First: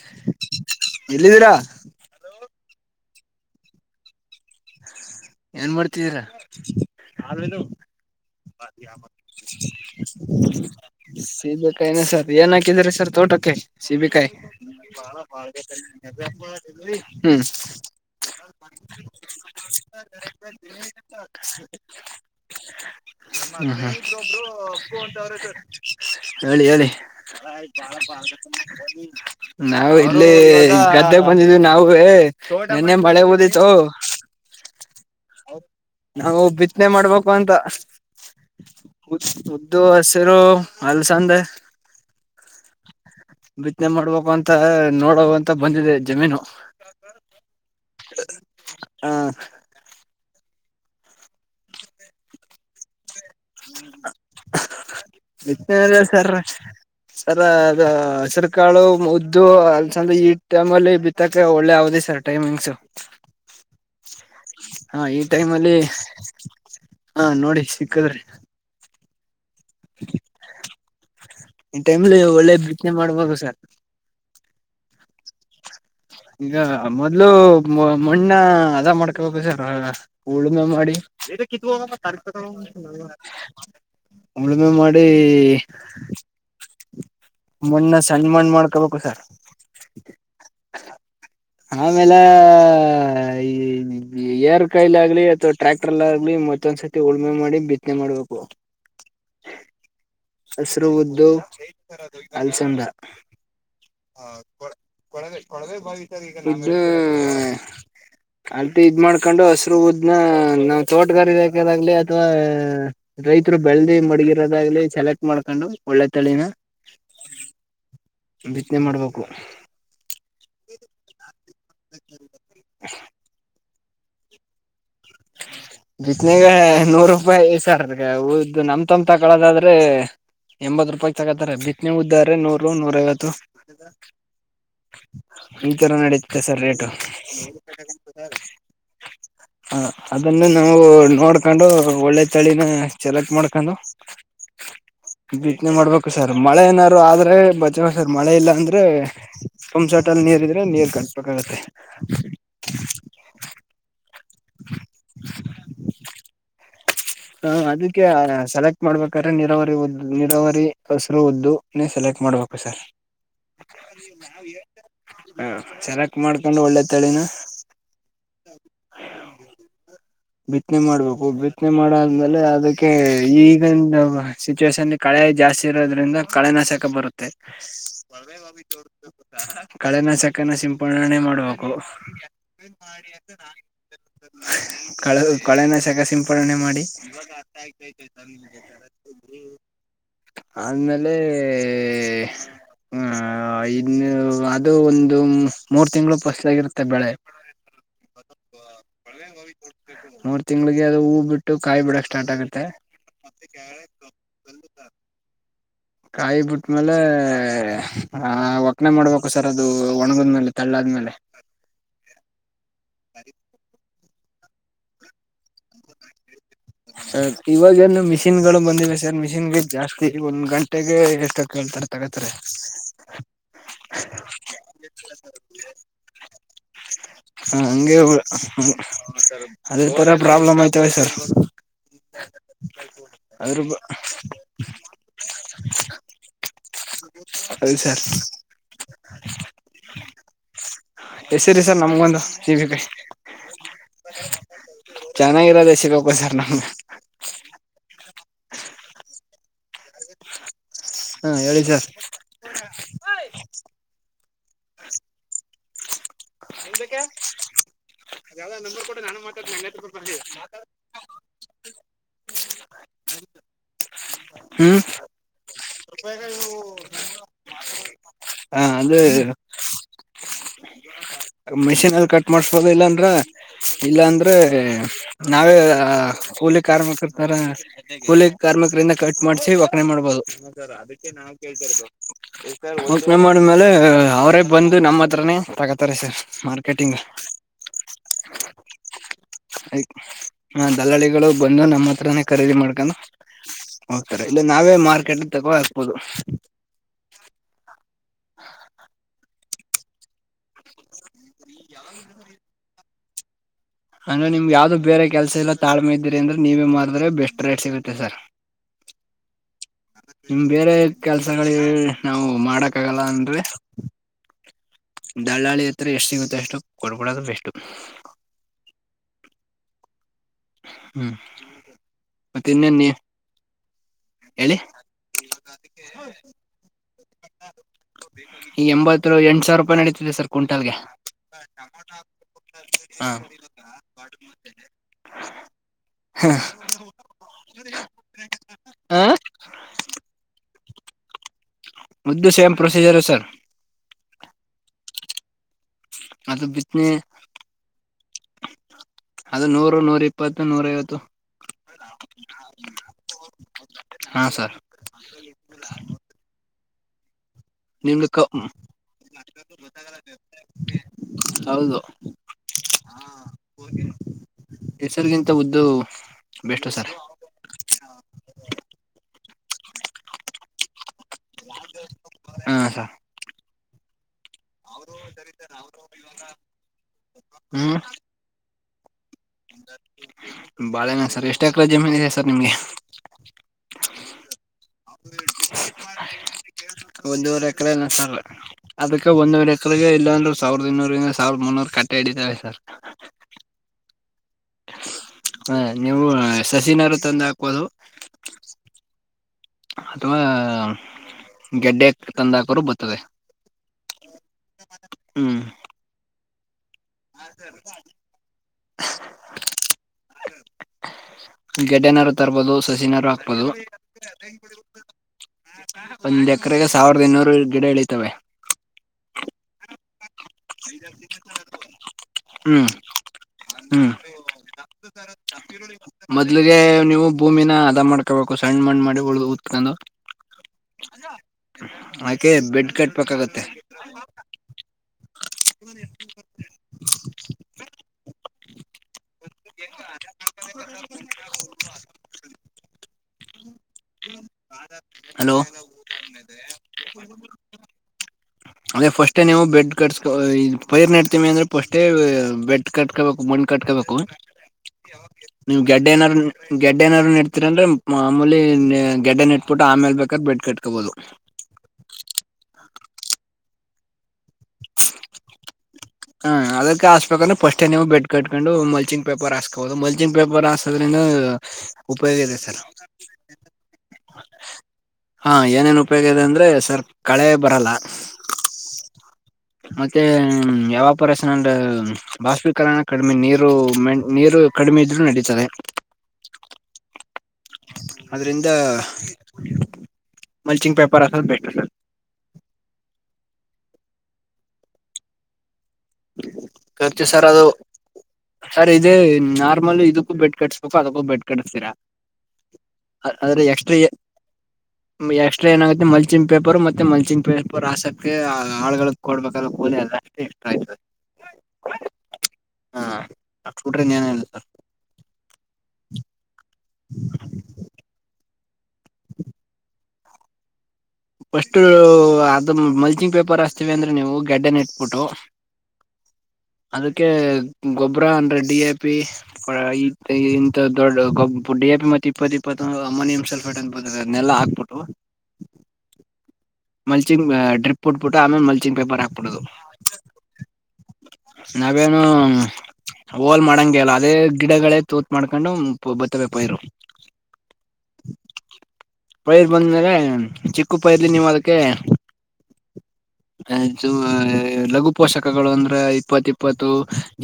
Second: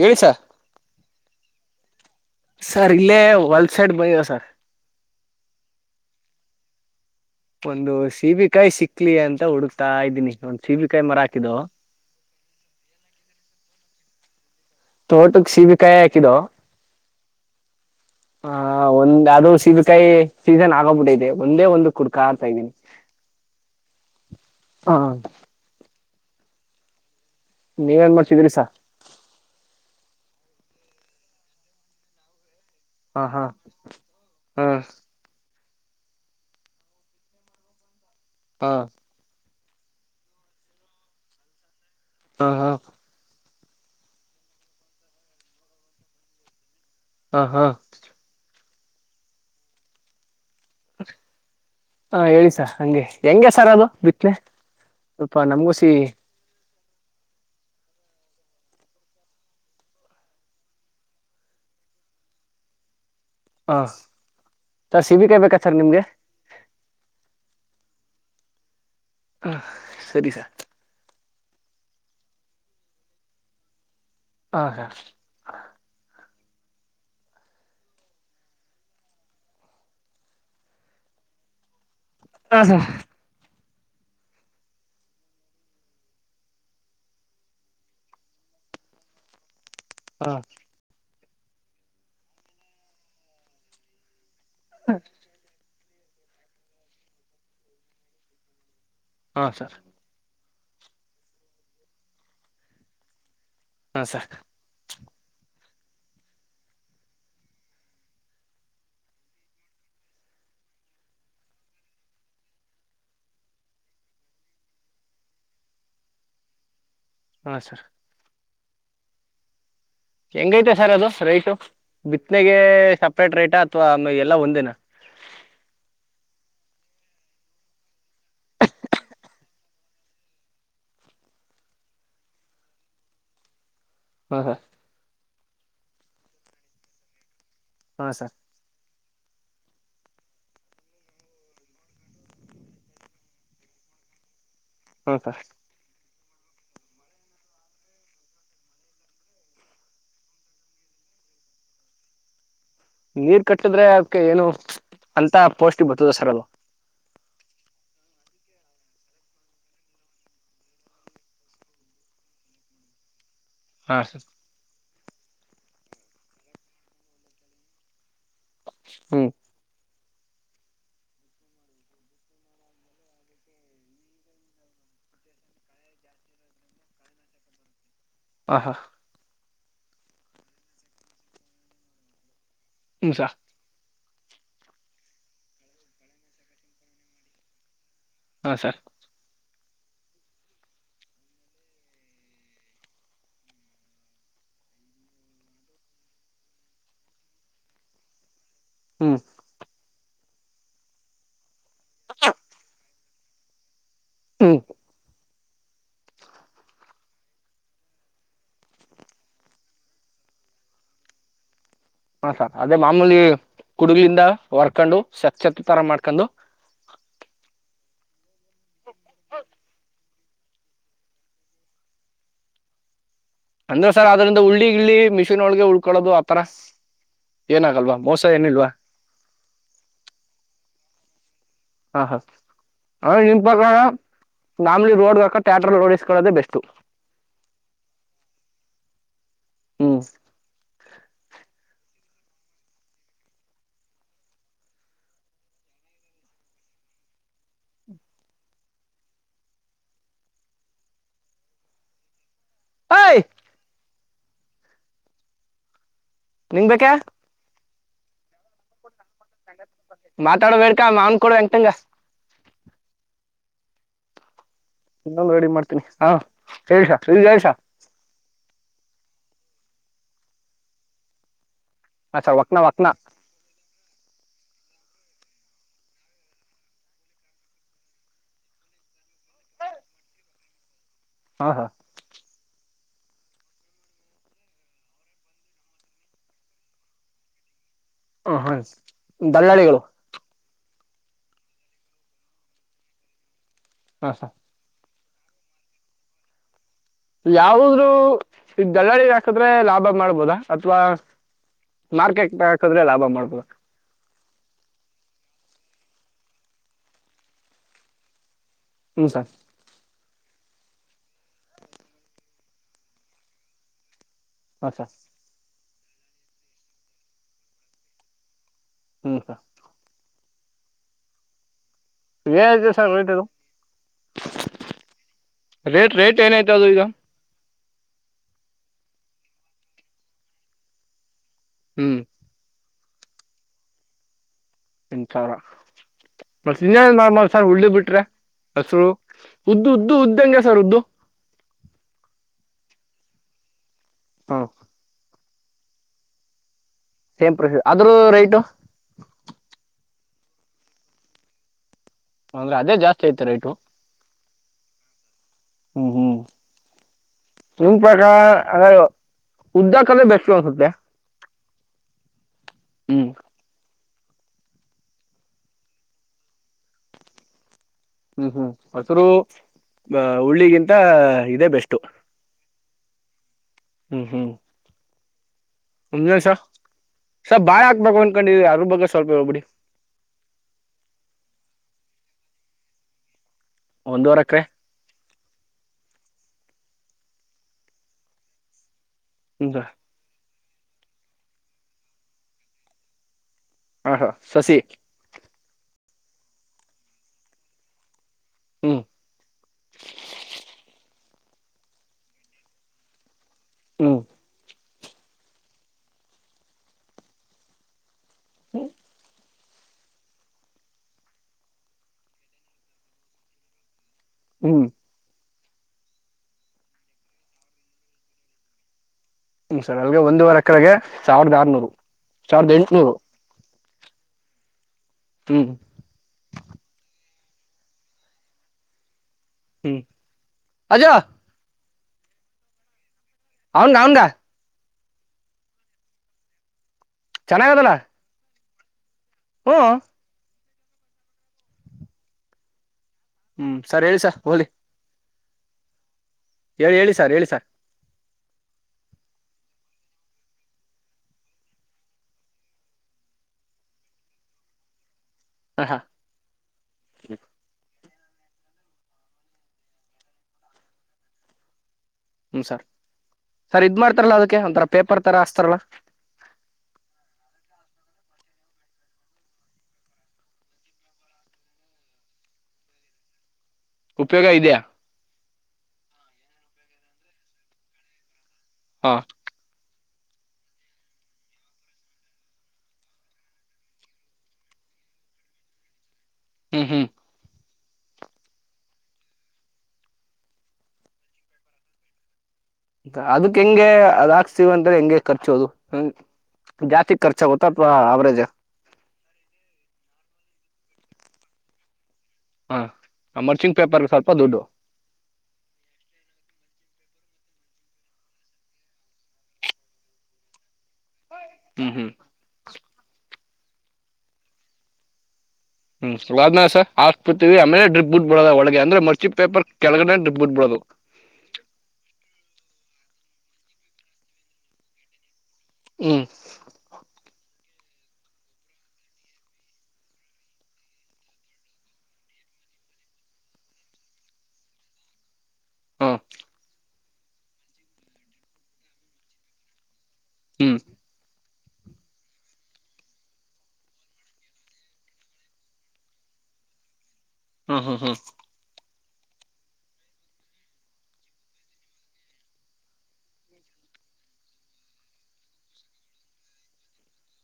ಹೇಳಿ ಹ್ಮ ಸರ್ [unintelligible] ಎಲ್ಲಿದ್ದೀರಾ ಸರ್ ಇಲ್ಲೇ ಹೊಲ್ಸೆಡ್ ಬೈಯ ಸರ್. ಏನ್ ಮಾಡ್ತಿದೀರಾ ಒಂದು ಸೀಬಿಕಾಯಿ ಸಿಕ್ಲಿ ಅಂತ ಹುಡುಕ್ತಾ ಇದ್ದೀನಿ ಒಂದ್ [unintelligible] ಸೀಬಿಕಾಯಿ ಮರ ಹಾಕಿದ್ದು ಸೀಬೆ ಕಾಯಿನ ಸರ್ ಏನ್ ಹಾಕಿದ್ರ ಸರ್ ತೋಟಕ್ಕೆ ಸೀಬೆ ಕಾಯಿ ತೋಟಕ್ ಸೀಬಿಕಾಯಿ ಹಾಕಿದ್ದು [inaudible] ಆ ಒಂದ್ ಅದು ಹ್ಮ್. ಸೀಬಿಕಾಯಿ ಸೀಸನ್ ಆಗ್ಬಿಟ್ಟದೆ ಒಂದೆ ಒಂದು ಕುಡ್ಕಾ ಆರ್ತಾ ಇದ್ದೀನಿ ಹ ಹೇಳಿ ಹೇಳಿ. ನೀವೇನ್ ಮಾಡ್ತಿದ್ರಿ ಸರ್ [inaudible] ನಾವ. ಅಲ್ಲಿ ಗದ್ದೆಗೆ ಬಂದಿದ್ವಿ ನಾವೇ. [inaudible] ನನ್ನೆ ಹ ಮಳೆ ಹಾ ಹೂದಿತ್ತು. ಹ ನಾವು ಬಿತ್ತನೆ ಮಾಡ್ಬೇಕು ಅಂತ. ಹ ಹದ. ಇದು ಹಸಿರು ಅಲ್ಸಂದ. ಹಾ ಹಾ. ಬಿತ್ತನೆ ಮಾಡ್ಬೇಕ ಅಂತ ನೋಡ ಅಂತ ಬಂದಿದೆ ಜಮೀನು. ಹಾ ಹಾ. ಹಾ. ಹಾ ಹೇಳಿಸ ಹಂಗೆ. ಹೆಂಗೆ ಸರ್ ಅದು ಬಿತ್ನೆ ಸ್ವಲ್ಪ ನಮಗೂಸ. ಬಿತ್ತನೆ ಸರ್ ಸರ್ ಅದ ಹಸರು ಕಾಳು ಮುದ್ದು ಅಲ್ಸಂದ್ರೆ ಈಟ್ ಟೈಮಲ್ಲಿ ಬಿತ್ತಕ ಒಳ್ಳೆ ಅವದಿ ಸರ್ ಟೈಮಿಂಗ್ಸು. ಹಾ ಹಾ ಈ ಟೈಮ್ ಅಲ್ಲಿ ಹ ನೋಡಿ ಸಿಕ್ಕದ್ರಿ. ಹಾ ಸರಿ ಸಾರ್ ಇ ಟೈಮ್ಲ್ಲಿ ಒಳ್ಳೆ ಬಿಸನೆ ಮಾಡಬಹುದು ಸರ್. ಹ ಹಾ ಈಗ ಮೊದ್ಲು ಮಣ್ಣ ಅದ ಮಾಡ್ಕೊು ಸರ್ ಹೂಳನ ಮಾಡಿ. ಕರ್ಕ. ಸರ್ ಉಳುಮೆ ಮಾಡಿ ಮಣ್ಣ ಸಣ್ಣ್ಮಣ್ಣ ಮಾಡ್ಕೊಬೇಕು ಸರ್. ಹಾ ಆಮೇಲೆ. [inaudible] ಎರ್ ಕೈಲಿ ಆಗ್ಲಿ ಅಥವಾ. ಮಟ್ರಲ್ಲ ಆಗ್ಲಿ ಮತ್ತೊಂದ್ಸತಿ ಉಳುಮೆ ಮಾಡಿ ಬಿತ್ತನೆ ಮಾಡ್ಬೇಕು. ಹಾ ಸರ್. ಅಸರುದು ಅಲ್ಸಂದ. ಹಾ ಹ ಸರ್ ಕೊ ಕೊಡಗ. ಾವ ಈ ಇದ ಅಲ್ತಿ ಇದ್ ಮಾಡ್ಕೊಂಡು ಹಸರು ದ್ನ ನಾವ್ ತೋಟಗಾರಿ ಹಕದಾಗ್ಲಿ ಅಥವಾ ರೈತರು ಬೆಳದಿ ಮಡಗಿರೋದಾಗ್ಲಿ ಸೆಲೆಕ್ಟ್ ಮಾಡ್ಕೊಂಡು ಒಳ್ಳೆ ತಳಿನ. ಹಾ ಸರ್. ಬಿತ್ತನೆ ಮಾಡ್ಬೇಕು ಹೆಂಗೈತೆ ಸರ್ ಅದು ರೈಶು ಬಿತ್ನೆಗೆ ಸಪ್ರೇಟ್ ರೇಟ್ ಆತ ಅಥವಾ ಆಮೇ ಎಲ್ಲ ಒಂದೇನಾ ಬಿತ್ನೆಗೆ ನೂರು ರೂಪಾಯಿ ಸರ್ ಉದ್ದ ನಮ ತಮ್ ತಕಳೋದಾದ್ರೆ ಎಂಬತ್ ರೂಪಾಯ ತಗತ್ತಾರ ಬಿತ್ತನೆ ಉದ್ದ್ರೆ ನೂರು ನೂರ ಐವತ್ತು ಹಾ ಹಾ ಈಥರ ನಡುತ್ತೆ ಸರ್ ರೇಟು ಹಾ ದ ಸರ್ ಹ ಅದನ್ನು ನಾವು ನೋಡ್ಕೊಂಡು ಒಳ್ಳೆ ತಳಿನ ಸೆಲೆಕ್ಟ್ ಮಾಡ್ಕೊಂಡು ಹಾ ಸರ್ ಬಿತನೆ ಮಾಡ್ಬೇಕು ಸರ್ ಮಳೆ ಏನಾದಾರರು ಆದ್ರೆ ಬಚ ಸರ್ ಮಳೆ ಇಲ್ಲ ಅಂದ್ರೆ ತುಮ ಸಟಲ್ಲಿ ನೀರ್ ಇದ್ರೆ ನೀರ್ ಕಟ್ಬೇಕಾಗತ್ತೆ ನೀರ್ ಕಟ್ಟಿದ್ರೆ ಅದ್ಕ್ಕೆ ಏನು ಅಂತ ಪೋಸ್ಟ ಬರ್ತದ ಸರ್ ಅಲ್ಲ ಹ ಅದಕ್ಕೆ ಸೆಲೆಕ್ಟ್ ಮಾಡ್ಬೇಕಾದ್ರೆ ನೀರಾವರಿ ಉದ್ದ ನೀರಾವರಿ ಹೆಸರು ಉದ್ದೇ ಸೆಲೆಕ್ಟ್ ಮಾಡ್ಬೇಕು ಸರ್ ಹಾ ಸರ್ ನಾವ್ ಹೇಳ್ತ ಹ ಚೆನ್ನಕ್ ಮಾಡ್ಕೊಂಡು ಒಳ್ಳೆ ತಳಿನ ಹ್ಮ್ ಬಿತ್ತನೆ ಮಾಡ್ಬೇಕು ಬಿತ್ತನೆ ಮಾಡಾದ್ಮೇಲೆ ಅದಕ್ಕೆ ಈಗಂದು ಸಿಚುವೇೇಶನ್ ಕಳೆ ಜಾಸ್ತಿ ಇರೋದ್ರಿಂದ ಕಳೆನಾಶಕ ಬರುತ್ತೆ ಬರ್ದೇ ಹ ಹಾ ಬಾಬಿೋಡ್ ಕಳೆನ ಚಕನ ಸಿಂಪಣೆ ಮಾಡ್ಬೇಕು ಏನ್ ಮಾಡಿ ಹ್ಮ್ ಸರ್ ಅಂತ ನ [inaudible] ಕಳು ಕಳೆನ ಶಕ ಸಿಂಪಣೆ ಮಾಡಿ ಬಾಯ್ ಹಾ ಸರ್ ಆದ್ಮೇಲೆ ಹಹ ಇನ್ನು ಅದು ಒಂದು ಮೂರ್ ತಿಂಗಳು ಫಸ್ಲಾಗಿರುತ್ತೆ ಬೆಳೆ ಹ್ಮ್ ಒಳ್ಳೆ ಭವಿ ಮೂರ್ ತಿಂಗಳಿಗೆ ಅದು ಹೂ ಬಿಟ್ಟು ಕಾಯಿ ಬಿಡಕ್ ಸ್ಟಾರ್ಟ್ ಆಗತ್ತೆ ಹ ಕಾಯಿ ಬಿಟ್ಟ್ಮೇಲೆ ಆ ಒಕ್ನೆ ಮಾಡ್ಬೇಕು ಸರ್ ಅದು ಒಣಗದ್ಮೇಲೆ ತಳ್ಳ ಆದ್ಮೇಲೆ ಹಾ ಸರ್ ಅದೇ ಮಾಮೂಲಿ ಹಡುಗಲಿಂದ ಹೊರ್ಕೊಂಡು ಸಕ್ತ್ ತರ ಮಾಡ್ಕೊಂಡು ಇವಾಗ ಏನು ಮಿಷಿನ್ ಗಳು ಬಂದಿವೆ ಸರ್ ಮಿಷಿನ್ ಜಾಸ್ತಿ ಒಂದ್ ಗಂಟೆಗೆ ಎಷ್ಟ ಕೇಳ್ತಾರ ತಗತ್ರಿ ಅಂದ್ರ ಸರ್ ಅದ್ರಿಂದ ಉುಳ್ಳಿ ಇಿ ಮಿಷಿನ್ ಒಳಗೆ ಉಳ್ಕೊಳದು ಆತರ ಹ ಏನಾಗಲ್ವಾ ಹಗೆ ಮೋಸ ಏನಿಲ್ವಾ ಅದೇ ತರ ಪ್ರಾಬ್ಲಮ್ ಆಯ್ತ ವೆ ಸರ್ ಹಾ ಹಾ್ರೆ ನಿನ್ ಅದ್ರ ಪ್ರಕಾರ ನಮ್ಲಿ ರೋಡ್ಕ ಥ್ಯಾಟ್ರ ರೋಡಸ್ಕೊಳ್ಳೋದೆೇ ಬೆಸ್ಟ್ು ಅದ ಸರ್ ಹ್ಮ್ ಎಸಿರಿ ಸರ್ ನಮ್ಗೊಂದು ಚೆನ್ನಾಗಿರೋದ ಸಿಗಪ ಸರ್ ನಮಗೆ ಹಾ ಏಳ ಸಸ್ ಹಾಯ ನಿಂಗ್ ಹನ್ ಬೇಕ ಬಾ ಅದಾವ ನಮ್ ಕೂ ಮಾತಾಡಬೇಡ್ಕ ಮಾವನ್ ಕಡ ಹೆಂಗಂತಂಗ ಹ ಇನ್ನ ರೆಡಿ ಮಾಡ್ತಿ ಹಾ ಹೇಳೇಳ್ಸಾ ಹೇಳಸಾ ಹಾ ಅದೇ ಮೆಷಿನ್ ಅಲ್ಲಿ ಹಾ ಕಟ್ ಸರ್ ಒಕ್ನ ಮಾಡಸ್ಬೋದ ಒಕ್ನ ಇಲ್ಲಾಂದ್ರ ಇಲ್ಲಾಂದ್ರೆ ನಾವೇ ಕೂಲಿ ಕಾರ್ಮಿಕರ ತರ ಕೂಲಿ ಕಾರ್ಮಿಕರಿಂದ ಕಟ್ ಮಾಡಸಿ ವಕನೆೆ ಮಾಡ್ಬೋದು ೆ ನಾ್ ಹಾ ಹ ಕೇಳ್ತಿರದು ೋಷನೆೆ ಮಾಡ್ಮೇಲೆ ಅವರೇ ಬಂದು ನಮ್ಮ ಹತ್ರನೇ ತಗತ್ತ ತಾರೆ ಸರ್ ಮಾರ್ಕೆಟಿಂಗ್ ಹ ಹ ದಲ್ಲಾಳಿಗಳು ದಲ್ಲಾಳಿಗಳು ಬಂದು ನಮ್ಮ ಹತ್ರನೇ ಖರೀದಿ ಮಾಡ್ಕಾನ ಹ ಹೋಗ್ತಾರೆ ಸ ಇಲ್ಲ ನಾವೇ ಮಾರ್ಕ್ ಕೆಟ್ಟ ತಗೋ ಆಗ್ಬೋದು ಯಾವ ಈ ಗಲ್ಲಾಳ ಹಾಕ ಲಾಭ ಮಾಡ್ಬೋದಾ ಅಥವಾ ಮಾರ್ಕೆಟ್ ಹಾಕದ್ರೆ ಲಾಭ ಮಾಡ ಹಬ ಅಂದ್ರೆ ನಿಮ್ಗೆ ಯಾವವು್ದು ಬೇರೆ ಕೆಲಸ ಎಲ್ಲ ತಾಳ್ಮೆ ಇದ್ದೀರಿ ಅಂದ್ರೆ ನೀವೇ ಮಾರಿದ್ರೆ ಬೆಸ್ಟ್ ರೈಟ್ ಸಿಗುತ್ತೆ ಸರ್ ಹ್ಮಞ ಸ ನಿಮ್ ಬೇರೆ ಕೆಲ್ಸಗಳ ನಾವವು ಮಾಡಕ್ ಆಗಲ್ಲ ಅಂದ್ರೆ ಹಾ ಸರ್ ದಾಳಿ ಎಷ್ಟು ಸಿಗುತ್ತೆ ಎಷ್ಟು ಕೊಡ್ಬಿಡದು್ ಬೆಷ್ಟು ಹ್ಮ್ ಹಾ ಹ್ಮ್ ಮತ್ತೆ ಏನ್ಯತ ಇನ್ನೇನ್ ನೀ ಸರ್ ರೇ ಅದು ಹೇಳಿ ರೇಟ್ ರೇಟ್ ಏನಾಯತ ಅದು ಈಗ ಈಗ ಎಂಬತ್ತು ಎಂಟು ಸಾವಿರ ರೂಪಾಯಿ ನಡೀತಿದೆ ಸರ್ ಕ್ವಿಂಟಲ್ಗೆ ಹ ಟಮಟ ಹ್ಮ್ ಹಾ ಎಂಟು ಸಾವಿರ ನಾರ್ಮಲ್ ಸರ್ ಉಳ್ಳಿ ಬಿಟ್ರೆ ಹೆಸರು ಹ ಉದ್ದು ಉದ್ದು ಉದ್ದ ಹೆಂಗೆ ಸರ್ ಉದ್ದು ಉದ್ದು ಸೇಮ್ ಪ್ರೊಸಿಜರ್ ಸರ್ ಹಾ ಅದು ಬಿ ಸೇಮ್ ಪ್ರೊಸ ಅದ್ರೂದ ರೇಟು ಅದು ನೂರು ನೂರ ಇಪ್ಪತ್ತು ನೂರ ಐವತ್ತು ಅಂದ್ರೆ ಅದೇ ಜಾಸ್ತಿ ಆಯ್ತು ರೇಟು ಹಾ ಸರ್ ಹುಂ ಹುಂ ನಿಮ್ಮ ಕ ಉದ್ದ ಕಲೆ ಬೆಸ್ಟ್ ಅನ್ಸುತ್ತೆ ಹೌದು ಹ್ಮ್ ಹೆಸರಿಗಿಂತ ಉದ್ದು ಬೆಸ್ಟ್ ಸರ್ ಹೆಸರು ಉಳ್ಳಿಗಿಂತ ಇದೇ ಬೆಸ್ಟು ಹಾ ಸರ್ ಹ್ಮ್ ಹ್ಮ್ ಸರಿ ಹೇಳಿ ಸರ್ ಸರ್ ಬಾಳ ಹಾಕ್ಬೇಕು ಅಂದಕೊಂಡಿದವಿ ಅದರ ಬಗ್ಗೆ ಸ್ವಲ್ಪ ಹೇಳ್ಬಿಡಿ ಬಾಳೆಹಣ್ಣು ಸರ್ ಎಷ್ಟು ಎಕ್ರೆ ಜಮೀನಿದೆ ಸರ್ ನಿಮ್ಗೆ ಒಂದುವರೆ ಎಕರೆ ಒಂದೂವರೆ ಎಕರೆನಾ ಸರ್ ಅದಕ್ಕ ಹ್ಮ್ ಒಂದೂವರೆ ಸರ್ ಎಕರೆಗೆ ಇಲ್ಲಾಂದ್ರ ಸಾವಿರದ ಇನ್ನೂರಿಂದ ಸಾವಿರದ ಮುನ್ನೂರು ಕಟ್ಟ ಇಡಿತಾವೆ ಸರ್ ಹಾ ಹಾ ಶಶಿ ಹ ನೀವು ಸಸಿನರು ತಂದು ಹಾಕೋದು ಹ್ಮ್ ಅಥವಾ ಗೆಡ್ಡೆ ತಂದಾಕರು ಬರ್ತದೆ ಹ್ಮ ಹ್ಮ್ ಹಾ ಸರ್ ಹ್ಮ ಗೆಡ್ಡನವರು ತರ್ಬೋದು ಸಸಿನವರು ಹಾಕ್ಬೋದು ಅದೇ ಹ್ಮ್ ಒಂದ್ ಎಕರೆಗೆ ಸಾವಿರದ ಇನ್ನೂರು ಗಿಡ ಇಳೀತವೆ ಹ್ಮ್ ಸರ್ ಹಂಗೆ ಒಂದು ವಾರ [unintelligible] ಹ್ಮ್ ಎಂಟುನೂರು ಹ್ಮ್ ಹ್ಮ್ ಮೊದ್ಲಿಗೆ ನೀವು ಭೂಮಿನ ಅದ ಮಾಡ್ಕೋಬೇಕು ಸಣ್ಣಮಣ್ ಮಾಡಿ ಉಳಿದು ಹುತ್ಕೊಂಡು ಹ್ಮ್ ಅಜೋ ಆಕೆ ಬೆಡ್ ಕಟ್. ಬೇಕಾಗುತ್ತೆ. ಅವನ್ಗ ಅವನ್ಗ ಎತ [inaudible] ಓ. [inaudible] ಹ್ಮ್ ಸರ್ ಹೇಳಿ ಸ ಹೋಲಿ. ಹಲೋ. ಒಮ್ಮೆದೆ ಸರ್ ಹೇಳಿ ಸರ್ [inaudible] ಅದೇ ಫಸ್ಟೇ ನೀವು ಬೆಡ್ ಕಟ್ಸ್ಕೊ್ ಪೈರ್ ನಡ್ತೀವಿ ಅಂದ್ರೆ ಫಸ್ಬೆಡ್ ಕಟ್ಕೋಬೇಕು ಮಣ್ ಕಟ್ಕೋಬೇಕು. ನೀವ್ ಹಾ ಹಾ ಗೆಡ್ಡೆ ಏನಾರ್ ಗೆಡ್ ಏನಾರೂ ಇಡ್ತಿರ ಅಂದ್ರೆ. ಮಾಮೂಲಿ ಗೆಡ್ಡನ ಇಟ್ಬಿಟ್ಟು ಆಮೇಲ್ ಬೇಕಾದ್ರೆ ಬೆಡ್ ಕಟ್ಕೋಬಹದು. ಸರಿ ಇದ್ ಮಾಡ್ತಾರಲ್ಲಾ ಅದಕ್ಕೆ ಒಂಥರ ಪೇಪರ್ ತರ ಹಸ್ತಾರಲ್ಲ. ಹಾ ಅದಕ್ಕೆ ಹಾಸ್ಬೇಕಂದ್ರೆ ಫಸ್ಟ್ ನೀವು ಬೆಡ್ ಕಟ್ಕೊಂಡು ಮಲ್ಚಿಂಗ್ ಪೇಪರ್ ಹಾಸ್ಕೋಬಹುದು ಮಲ್ಚಿಂಗ್ ಪೇಪರ್ ಹಾಸದ್ರನು ಉಪಯೋಗ ಇದೆ ಸರ್. ಉಪಯೋಗ [unintelligible] ಇದೆಯಾ ಹಾ ಏನೇನ್ ಉಪಯೋಗ ಇದೆ ಅಂದ್ರ. ಅಂದ್ರೆ ಸರ್ ಕಳೆ ಬರಲ್ಲ. ಹಾ ಮತ್ತೆ ಯವಪರೇಷನ್ ಅಂಡ್ ಬಾಸ್ಪೀಕರಣ ಕಡಿಮೆ ನೀರು ನೀರು ಕಡಿಮೆ ಇದ್ರು ನಡೀತದೆ. ಹ್ಮ್ ಹ್ಮ್. ಅದ್ರಿಂದ ಮಲ್ಚಿಂಗ್ ಪೇಪರ್ ಹಾಕೋದ್ ಬೆಟ್ರು ಸರ್. ಅದಕ್ ಹೆಂಗೆ ಅದ ಹಾಕ್ಸ್ತೀವ ಅಂತ್ರೆ ಹೆಂಗೆ ಖರ್ಚು ಅದು. ಖರ್ಚು ಸರ್ ಅದು ಅವರೇಜ್ ಸರ್ ಇದೇ ನಾರ್ಮಲ್ ಇದಕ್ಕೂ ಬೆಡ್ ಕಟ್ಸ. ಅದಕ್ಕೋಬೆಡ್ ಕಡಿಸ್ತೀರ. ಹ ಆ ಆದ್ರೆ ಮರ್ಚಿಂಗ್ ಎಕ್ಸ್ಟ್ರಾ ಪೇಪರ್ ಸ್ವಲ್ಪ ದುಡ್ಡು ಎಕ್ಸ್ಟ್ರಾ ಏನಾಗುತ್ತೆ ಮಲಚಿಂಗ್ ಪೇಪರ್ ಮತ್ತೆ ಮಲ್. ಕಚಿಂಗ್ ಪೇಪರ್ ಹಾಸಕ್ಕೆ ಆಳಗಳ ಕೊಡ್ಬೇಕಲ್ಲ ಕೋಲಿ ಎಲ್ಲಷ್ಟ ಇಷ್ಟ ಆಯ್ತದೆ. ಹ್ಮ್ ಹ್ಮ್. [unintelligible] ಹಷ್ಟು ಬುಟ್ರೆ ಇನ್ನು ಏನು ಇಲ್ಲ ಸರ್. ಹ್ಮ್ ವಾಡ್ಲಾ ಸರ್. ಹಾಕೆಬಿಟ್ಟಿ ಅಲ್ಲೇನೇ ಬಿಟಿಬಿಟ್ಟು ಬರೋದು. ಒಳಗೆ ಅಂದ್ರೆ ಮಲಚಿಂಗ್ ಪೇಪರ್ ಕೆಳಗಡೆನೆ ಬಿಟಿಬಿಟ್ಟು ಬರೋದು. ಫಸ್ಟು ಅದು ಮಲ್ಚಿಂಗ್ ಪೇಪರ್ ಅಸ್ತೀವಿ ಅಂದ್ರೆ ನೀವು ಗಗೆಡ್ಡನ ಇಟ್ಬಿಟ್ಟು. ಹ್ಮ್ ಅದಕ್ಕೆ. ಗೊಬ್ಬ್ರ ಅಂದ್ರೆ ಡಿ ಎ ಪಿ ಇಂತಥ ದೊಡ್ಡ ಗೊಬ್ ಡಿ ಎ ಪಿ ಮತ್ತೆ ಇಪ್ಪತ್ ಇಪ್ಪತ್ತು ಅಮೋನಿಯಂ ಸಲ್ಫೇಟ್ ಅಂತ ಬತ್ತದೆ ಅದನ್ನೆಲ್ಲಾ ಹಾಕ್ಬಿಟ್ಟು. ಹಾಂ. ಮಲ್ಚಿಂಗ್ ಡ್ರಿಪ್ ಉಟ್ಬಿಟ್ಟು ಆಮೇ ಮಲ್ಚಿಂಗ್ ಪೇಪರ್ ಹಾಕ್ಬಿಡುದು. ಹ್ಮ್. ನಾವೇನು ಹೋಲ್ ಮಾಡಂಗೆ ಇಲ್ಲ ಅದೇ ಗಿಡಗಳೇ ತೂತ್ ಮಾಡ್ಕೊಂಡು ಬತ್ತವೇ ಪೈರು. ಹ್ಮ್ ಹ್ಮ್ ಹ್ಮ್. ಪೈರ್ ಬಂದ್ಮೇಲೆ ಚಿಕ್ಕ ಪೈರ್ಲಿ ನೀವು ಅದ್ಕೆ. ಲಘು ಪೋಷಕಗಳು ಅಂದ್ರೆ ಇಪ್ಪತ್ ಇಪ್ಪತ್ತು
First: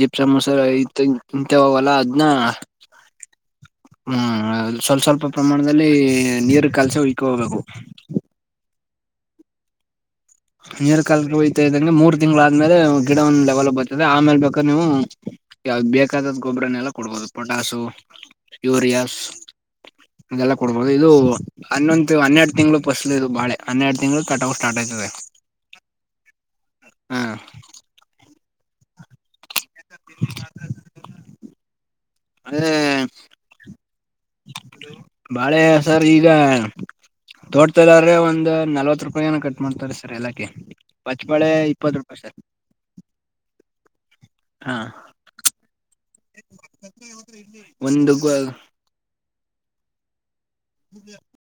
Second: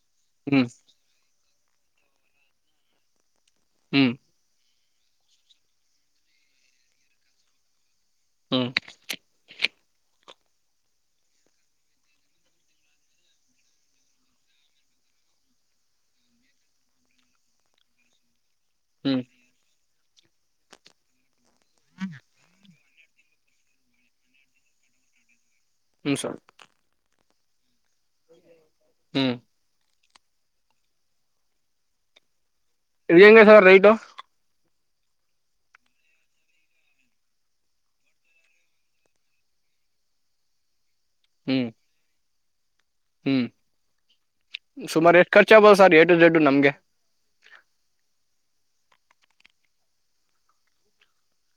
ಜಿಪ್ ಸಮೋಸ ಹ್ಮ್ ಐತ ಇಂತವಲ್ಲ ಅದ್ನ ಹ್ಮ್ ಸ್ವಲ್ ಸ್ವಲ್ಪ ಪ್ರಮಾಣದಲ್ಲಿ ನೀರು ಕಲ್ಸ ಉಯ್ಕ್ ಹೋಗಬೇಕು [unintelligible] ನೀರು ಕಾಲ ಹಯ್ತಾ ಇದಂಗೆ ಮೂರು ತಿಂಗಳಾದ್ಮೇಲೆ ಗಿಡ ಒಂದು ಲೆವೆಲ್ ಬರ್ತದೆ ಆಮೇಲೆ ಬೇಕಾದ ನೀವು ಯಾವ ಬೇಕಾದದ ಗೊಬ್ಬರನ್ನೆಲ್ಲ ಕೊಡ್ಬೋದು ಪೊಟಾಸು ಹ್ಮ್ ಯೂರಿಯಸ್ ಹ್ಮ್ ಇದೆಲ್ಲ ಕೊಡ್ಬೋದು ಇದು ಹನ್ನೊಂದು ಹನ್ನೆರಡು ತಿಂಗಳು ಬಸ್ ಇದು ಬಾಳ ಹನ್ನೆರಡು ತಿಂಗಳು ತಟ ಸ್ಟಾರ್ ಆಯ್ತದೆ ಹ್ಮ್ ಸಲ್ ಹ್ಮ ಹ್ಮ್ ತ [inaudible] ಇ ಹೆಂಗ ಸರ್ ರೈಟ್ ಬಾಳೆ ಸರ್ ಈಗ ತೋಡ್ತದ್ರೆ ಒಂದ ನಲ್ವತ್ ರೂಪಾಯಏನ ಕಟ್ ಮಾಡ್ತಾರೆ ಸರ್ ಎಲ್ಲಾಕ ಪಚ್ಚಬಳೆ ಹ್ಮ್ ಇಪ್ಪತ್ತು ರೂಪಾಯಿ ಸರ್ ಹ್ಮ್ ಸುಮಾರು ಎಸ್ಟ್ ಖರ್ಚ್ ಆಗಬೋದು ಸರ್ ಎ ಟು ಝೆಡ್ ನಮ್ಗೆ [unintelligible] ಒಂದುವ ಹ [inaudible]